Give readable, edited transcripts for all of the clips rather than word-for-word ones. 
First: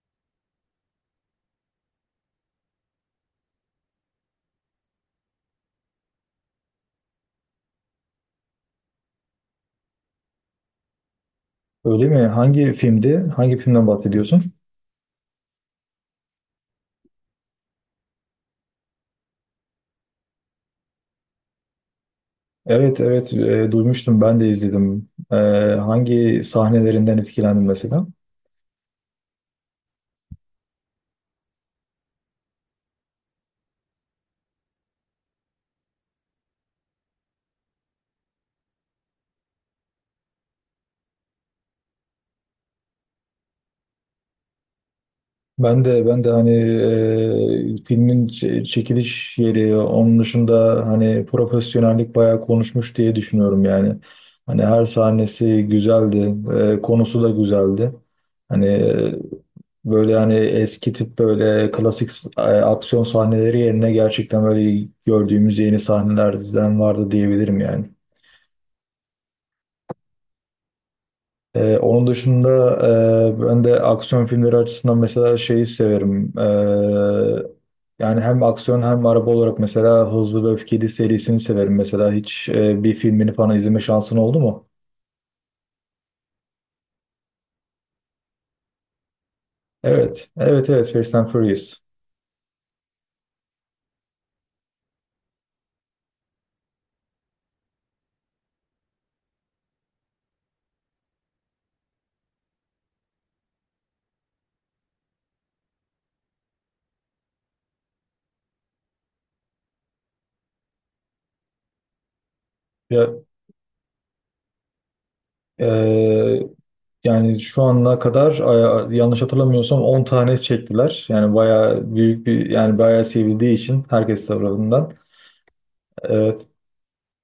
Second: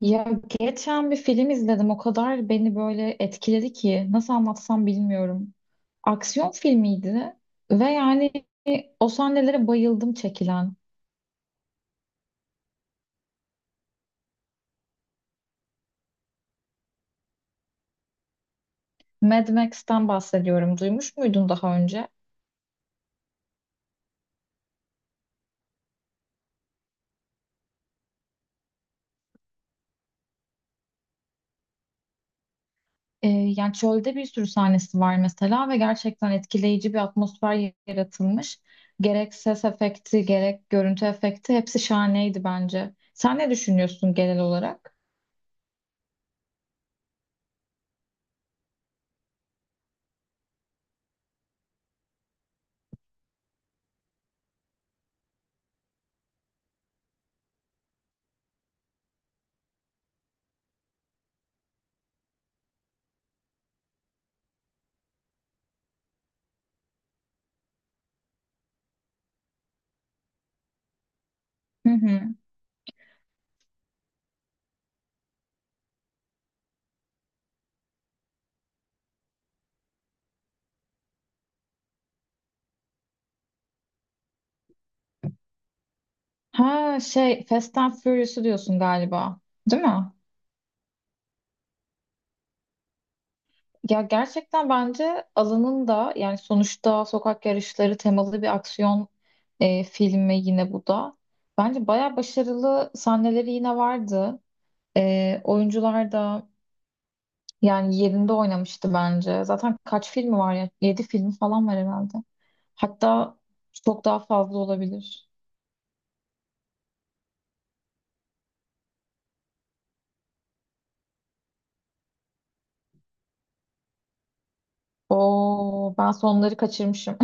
Ya geçen bir film izledim. O kadar beni böyle etkiledi ki nasıl anlatsam bilmiyorum. Aksiyon filmiydi ve yani o sahnelere bayıldım çekilen. Öyle mi? Hangi filmdi? Hangi filmden bahsediyorsun? Mad Max'ten bahsediyorum. Duymuş muydun daha önce? Evet, evet, duymuştum ben de izledim. Hangi sahnelerinden etkilendin mesela? Yani çölde bir sürü sahnesi var mesela ve gerçekten etkileyici bir atmosfer yaratılmış. Gerek ses efekti, gerek görüntü efekti hepsi şahaneydi bence. Sen ne düşünüyorsun genel olarak? Ben de hani filmin çekiliş yeri, onun dışında hani profesyonellik bayağı konuşmuş diye düşünüyorum yani. Hani her sahnesi güzeldi, konusu da güzeldi. Hani, böyle hani eski tip böyle klasik aksiyon sahneleri yerine gerçekten böyle gördüğümüz yeni sahnelerden vardı diyebilirim yani. Hı Onun hı. dışında ben de aksiyon filmleri açısından mesela şeyi severim. Yani hem aksiyon hem araba olarak mesela Hızlı ve Öfkeli serisini severim. Mesela hiç bir filmini falan izleme şansın oldu mu? Ha şey Fast and Furious'u diyorsun galiba. Değil mi? Evet, evet, evet. Fast and Furious. Ya gerçekten bence alanın da yani sonuçta sokak yarışları temalı bir aksiyon filmi yine bu da. Bence bayağı başarılı sahneleri yine vardı. Oyuncular da yani yerinde oynamıştı bence. Zaten kaç filmi var ya? 7 film falan var herhalde. Ya, Hatta çok daha fazla olabilir. e, yani şu ana kadar yanlış hatırlamıyorsam 10 tane çektiler. Yani bayağı büyük bir, yani bayağı sevildiği için herkes tarafından. Oo, ben Ee, sonları kaçırmışım.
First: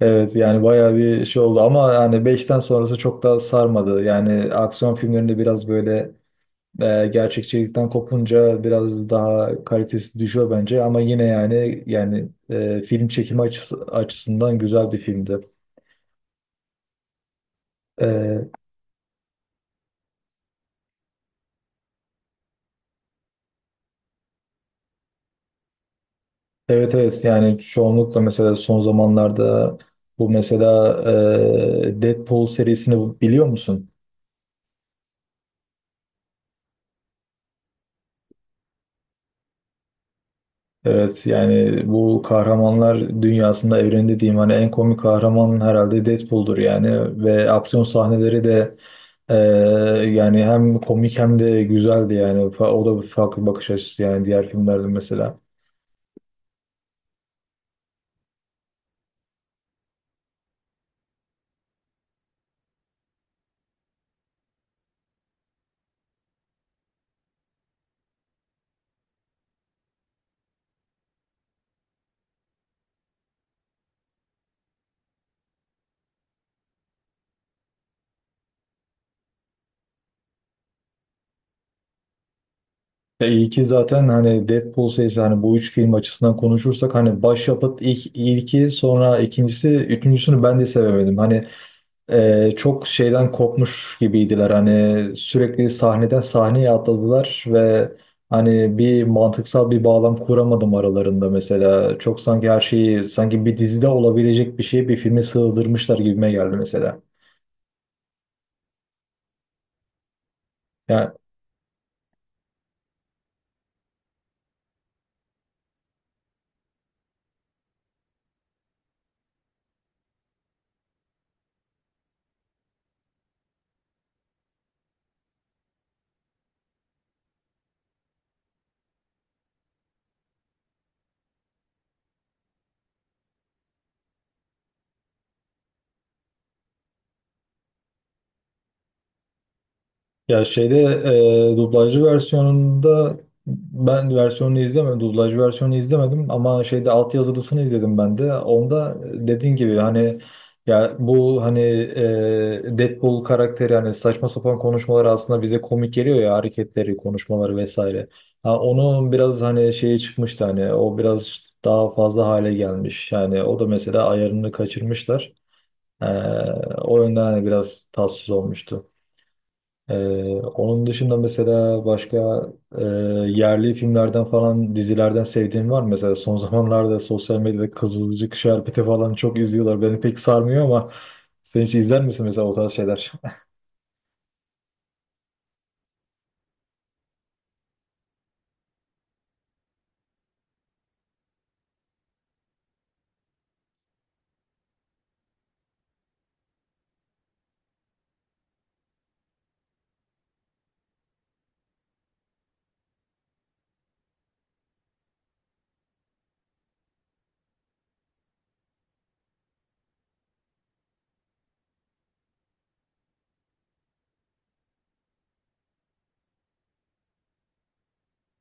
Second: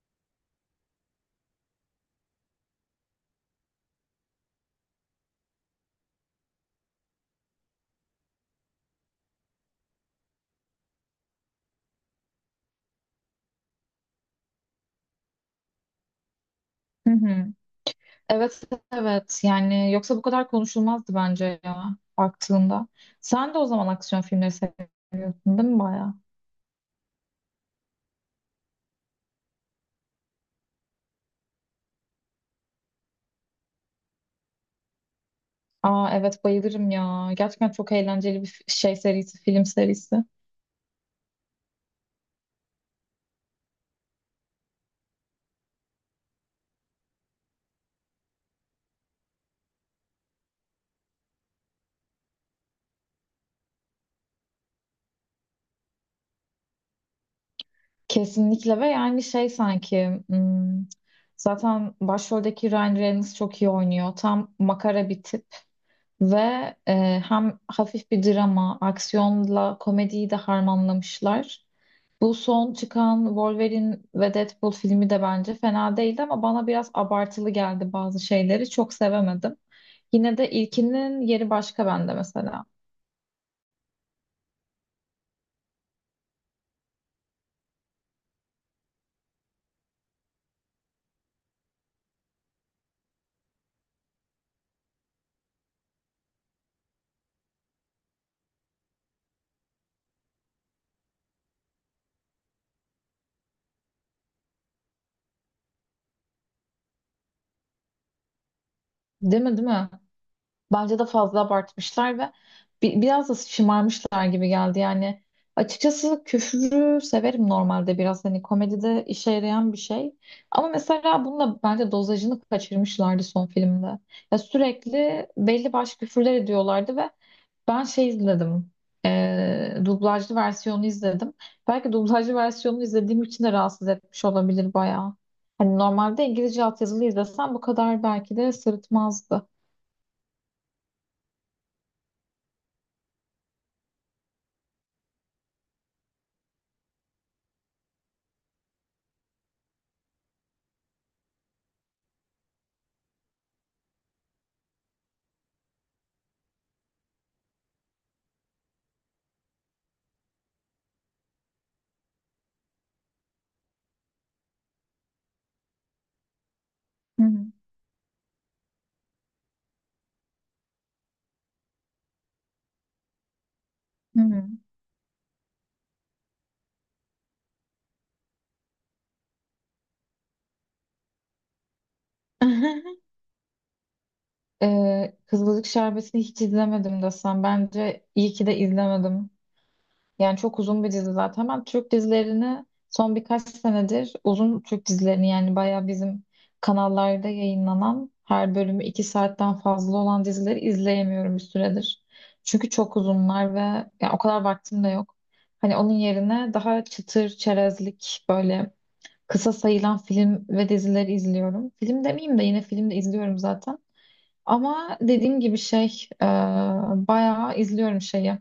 Evet, yani bayağı bir şey oldu ama yani beşten sonrası çok da sarmadı. Yani aksiyon filmlerinde biraz böyle gerçekçilikten kopunca biraz daha kalitesi düşüyor bence ama yine yani film çekimi açısından güzel bir filmdi. Hı hı. E, Evet evet, yani yoksa bu kadar konuşulmazdı bence ya baktığında. Sen de o zaman aksiyon filmleri seyrettin, değil mi, bayağı? evet, evet, yani çoğunlukla mesela son zamanlarda bu mesela Deadpool serisini biliyor musun? Aa evet, bayılırım ya. Gerçekten çok eğlenceli bir şey serisi, film serisi. Evet, yani bu kahramanlar dünyasında, evreni diyeyim, hani en komik kahraman herhalde Deadpool'dur yani. Ve aksiyon sahneleri de e, yani hem komik hem de güzeldi yani. O da bir farklı bakış açısı yani diğer filmlerden mesela. Kesinlikle ve yani şey sanki zaten başroldeki Ryan Reynolds çok iyi oynuyor. Tam makara bir tip ve hem hafif bir drama, aksiyonla komediyi de harmanlamışlar. Bu son çıkan Wolverine ve Deadpool filmi de bence fena değildi ama bana biraz abartılı geldi bazı şeyleri. Çok sevemedim. Yine de ilkinin yeri başka bende mesela. Ya iyi ki zaten hani Deadpool serisi hani bu üç film açısından konuşursak hani başyapıt ilki, sonra ikincisi, üçüncüsünü ben de sevemedim. Hani, çok şeyden kopmuş gibiydiler, hani sürekli sahneden sahneye atladılar ve hani bir mantıksal bir bağlam kuramadım aralarında, mesela çok sanki her şeyi, sanki bir dizide olabilecek bir şeyi bir filme sığdırmışlar gibime geldi mesela. Değil mi, değil mi? Bence de Yani, fazla abartmışlar ve biraz da şımarmışlar gibi geldi yani. Açıkçası küfürü severim normalde, biraz hani komedide işe yarayan bir şey. Ama mesela bununla bence dozajını kaçırmışlardı son filmde. Ya sürekli belli başlı küfürler ediyorlardı ve ben şey izledim. Dublajlı versiyonu izledim. Belki dublajlı versiyonunu izlediğim için de rahatsız etmiş olabilir bayağı. Hani normalde İngilizce altyazılı izlesem bu kadar belki de sırıtmazdı. ya şeyde, dublajlı versiyonunda, ben versiyonunu izlemedim. Dublajlı versiyonunu izlemedim ama şeyde altyazılısını izledim ben de. Onda, dediğin gibi hani, ya bu hani Deadpool karakteri hani saçma sapan konuşmaları aslında bize komik geliyor ya, hareketleri, konuşmaları vesaire. Ha, onun biraz hani şeyi çıkmıştı hani, o biraz daha fazla hale gelmiş. Yani o da mesela ayarını kaçırmışlar. E, O yönden Hı hani hı. biraz tatsız olmuştu. Ee, Onun dışında mesela başka e, yerli filmlerden Hı. falan, dizilerden sevdiğin var mı? Mesela son zamanlarda sosyal medyada Kızılcık, Şerbeti falan çok izliyorlar. Beni pek sarmıyor ama sen hiç izler misin mesela o tarz şeyler? Kızılcık Şerbeti'ni hiç izlemedim desem. Bence iyi ki de izlemedim. Yani çok uzun bir dizi zaten. Ben Türk dizilerini son birkaç senedir, uzun Türk dizilerini yani, bayağı bizim kanallarda yayınlanan her bölümü 2 saatten fazla olan dizileri izleyemiyorum bir süredir. Çünkü çok uzunlar ve yani o kadar vaktim de yok. Hani onun yerine daha çıtır çerezlik böyle kısa sayılan film ve dizileri izliyorum. Film demeyeyim de, yine film de izliyorum zaten. Ama dediğim gibi, şey bayağı izliyorum şeyi.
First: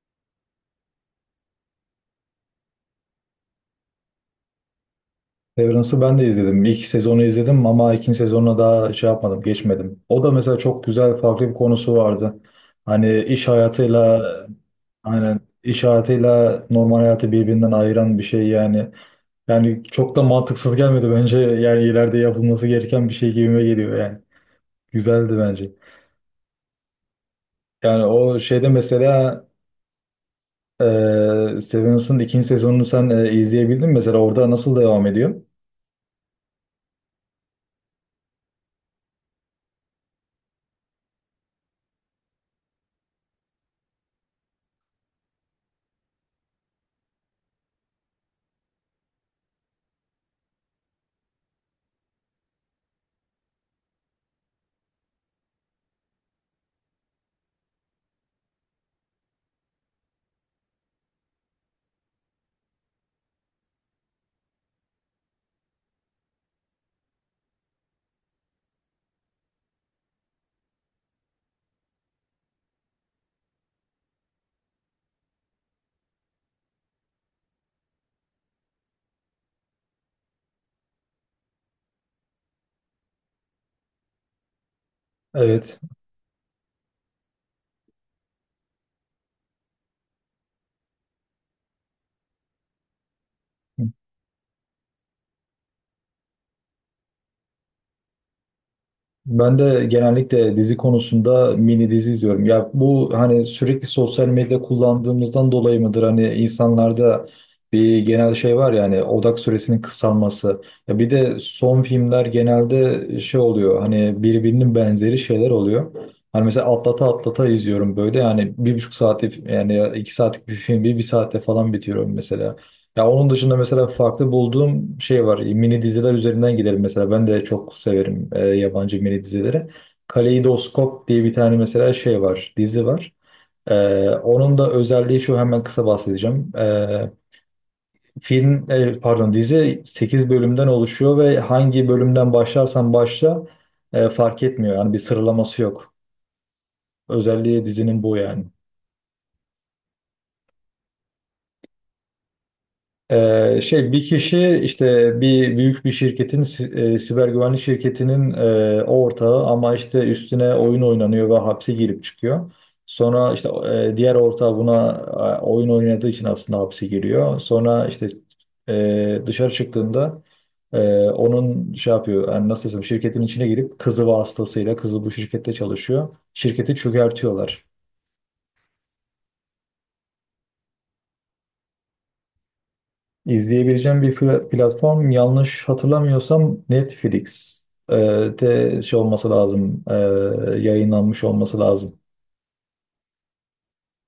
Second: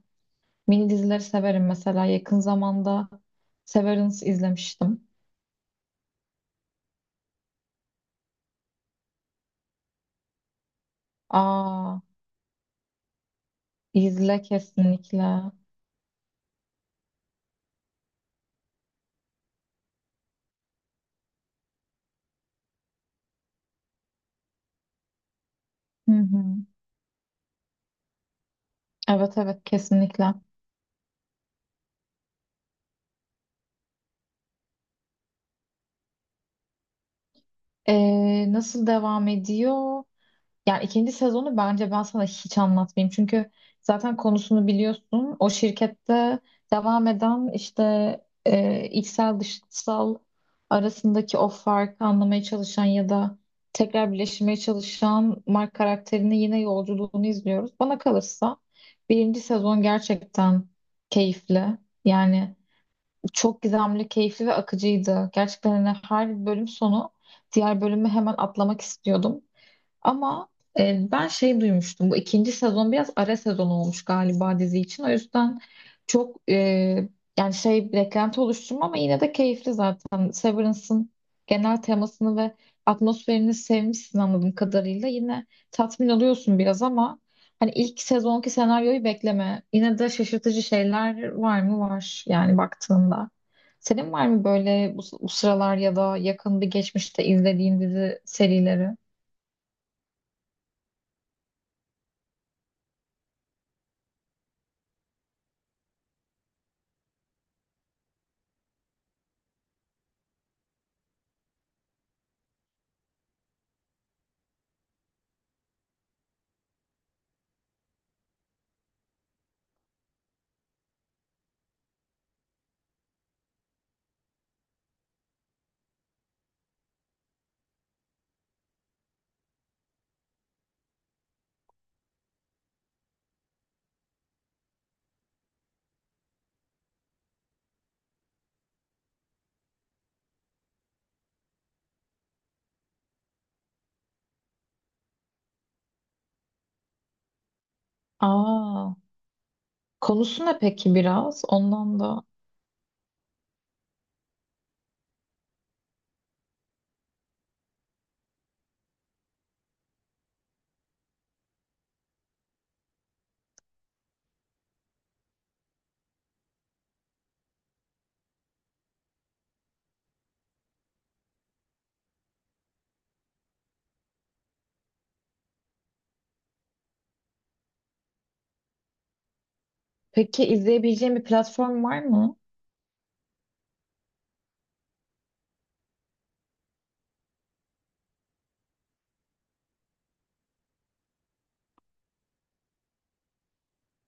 Mini dizileri severim mesela. Yakın zamanda Severance izlemiştim. Severance'ı ben de izledim. İlk sezonu izledim ama ikinci sezonuna daha şey yapmadım, geçmedim. O da mesela çok güzel, farklı bir konusu Aa, vardı. Hani iş hayatıyla izle Aynen, kesinlikle. iş hayatıyla normal hayatı birbirinden ayıran bir şey yani. Yani çok da mantıksız gelmedi bence. Yani ileride yapılması gereken bir şey gibime geliyor yani. Güzeldi bence. Hı hı. Yani o şeyde Evet mesela, evet, kesinlikle. Ee, Severance'ın ikinci sezonunu sen izleyebildin mi? Mesela orada nasıl devam ediyor? Nasıl devam ediyor? Yani ikinci sezonu bence ben sana hiç anlatmayayım. Çünkü zaten konusunu biliyorsun. O şirkette devam eden işte içsel dışsal arasındaki o farkı anlamaya çalışan ya da tekrar birleşmeye çalışan Mark karakterinin yine yolculuğunu izliyoruz. Bana kalırsa birinci sezon gerçekten keyifli. Yani çok gizemli, keyifli ve akıcıydı. Gerçekten hani her bölüm sonu diğer bölümü hemen atlamak istiyordum. Ama ben şey duymuştum. Bu ikinci sezon biraz ara sezon olmuş galiba dizi için. O yüzden çok yani şey beklenti oluşturma ama yine de keyifli zaten. Severance'ın genel temasını ve atmosferini sevmişsin anladığım kadarıyla. Yine Evet. tatmin oluyorsun biraz ama hani ilk sezonki senaryoyu bekleme. Yine de şaşırtıcı şeyler var mı? Var yani baktığında. Senin var mı böyle bu sıralar ya da yakın bir geçmişte izlediğin dizi serileri? Ben de genellikle dizi konusunda mini dizi izliyorum. Ya bu hani sürekli sosyal medya kullandığımızdan dolayı mıdır? Hani insanlarda bir genel şey var ya, hani odak süresinin kısalması. Ya bir de son filmler genelde şey oluyor. Hani birbirinin benzeri şeyler oluyor. Hani mesela atlata atlata izliyorum böyle. Yani 1,5 saati, yani 2 saatlik bir film bir saatte falan bitiriyorum mesela. Ya onun dışında mesela farklı bulduğum şey var. Mini diziler üzerinden gidelim mesela. Ben de çok severim yabancı mini dizileri. Kaleidoskop diye bir tane mesela şey var, dizi var. Onun da özelliği şu, hemen kısa bahsedeceğim. Film, pardon, dizi 8 bölümden oluşuyor ve hangi bölümden başlarsan başla fark etmiyor. Yani bir sıralaması yok. Özelliği dizinin bu yani. Aa. Konusu ne peki biraz? Ondan da. Şey, bir kişi işte bir büyük bir şirketin, siber güvenlik şirketinin ortağı, ama işte üstüne oyun oynanıyor ve hapse girip çıkıyor. Sonra işte diğer ortağı buna oyun oynadığı için aslında hapse giriyor. Sonra işte dışarı çıktığında onun şey yapıyor, yani nasıl desem, şirketin içine girip kızı vasıtasıyla, kızı bu şirkette çalışıyor. Şirketi çökertiyorlar. Peki izleyebileceğim bir platform var mı? İzleyebileceğim bir platform, yanlış hatırlamıyorsam Netflix e, de şey olması lazım, yayınlanmış olması lazım.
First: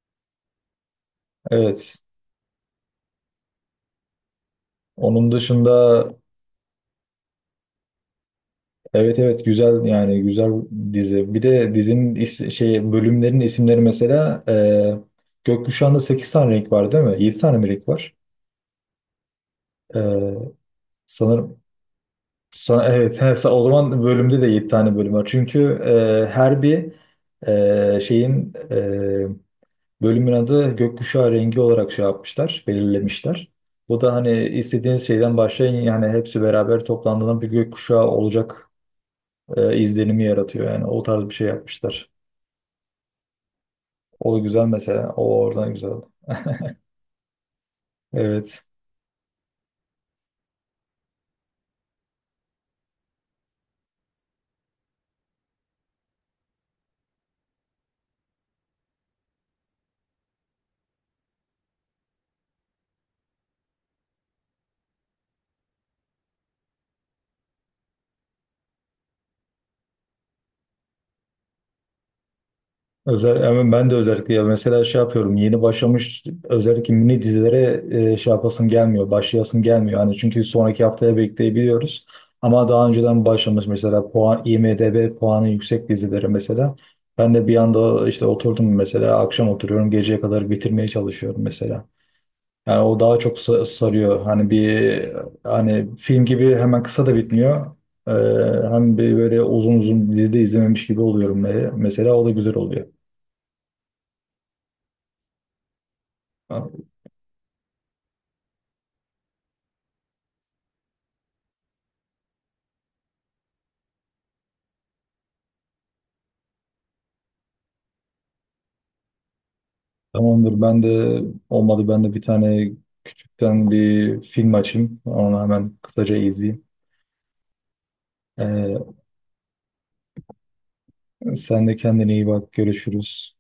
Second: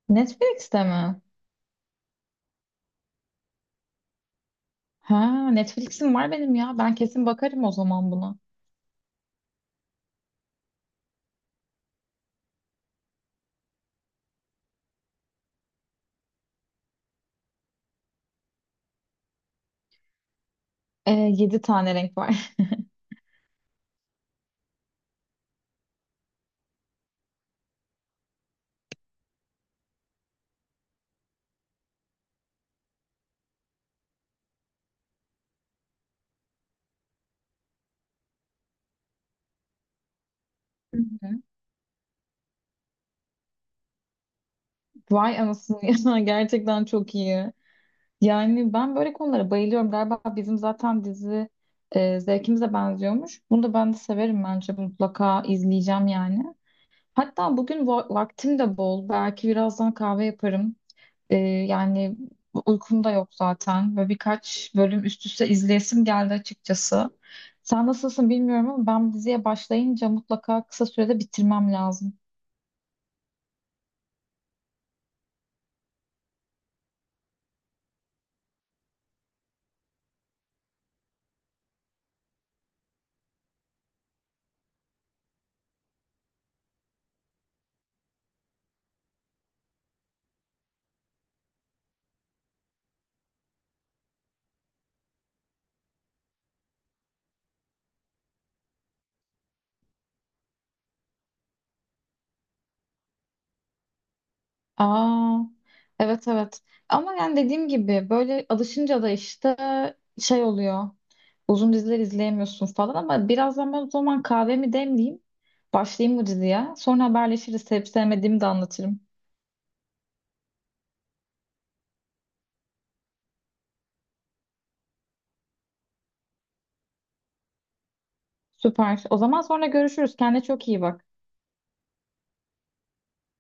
Netflix'te mi? Evet. Onun Ha, dışında Netflix'im var benim ya. Ben kesin bakarım o zaman buna. evet, evet, güzel yani güzel dizi. Bir de dizinin şey, bölümlerin isimleri mesela, Gökkuşağı'nda 8 tane renk var değil mi? 7 tane mi renk var? E, Sanırım, 7 tane renk var. Evet, he, o zaman bölümde de 7 tane bölüm var. Çünkü her bir şeyin, bölümün adı gökkuşağı rengi olarak şey yapmışlar, belirlemişler. Bu da hani istediğiniz şeyden başlayın, yani hepsi beraber toplandığında bir gökkuşağı olacak izlenimi yaratıyor. Yani Hı o tarz bir hı. şey yapmışlar. O güzel mesela. Vay O oradan anasını, güzel. ya gerçekten çok iyi. Evet. Yani ben böyle konulara bayılıyorum. Galiba bizim zaten dizi zevkimize benziyormuş. Bunu da ben de severim, bence mutlaka izleyeceğim yani. Hatta bugün vaktim de bol. Belki birazdan kahve yaparım. Yani uykum da yok zaten. Böyle birkaç bölüm üst üste izleyesim geldi açıkçası. Sen nasılsın bilmiyorum ama ben diziye başlayınca mutlaka kısa sürede bitirmem lazım. Yani ben de özellikle, ya mesela şey yapıyorum, yeni başlamış özellikle mini dizilere şey yapasım gelmiyor, başlayasım gelmiyor hani, çünkü sonraki haftaya bekleyebiliyoruz, ama daha önceden başlamış mesela IMDb puanı yüksek dizileri mesela, ben de bir anda işte oturdum mesela, akşam oturuyorum, geceye kadar bitirmeye çalışıyorum mesela, yani o daha çok sarıyor hani, bir hani film gibi hemen kısa da bitmiyor. Ee, hem bir böyle uzun uzun dizide izlememiş gibi oluyorum, mesela o da güzel oluyor. Aa, evet evet. Ama yani dediğim gibi böyle alışınca da işte şey oluyor. Uzun diziler izleyemiyorsun falan, ama birazdan ben o zaman kahvemi demleyeyim. Başlayayım bu diziye. Sonra haberleşiriz. Sevip sevmediğimi de anlatırım. Tamamdır. Ben de, olmadı, ben de bir tane küçükten bir film açayım. Onu hemen kısaca izleyeyim. Ee, Süper. O zaman sonra görüşürüz. Kendine çok iyi bak. sen de kendine iyi bak. Görüşürüz.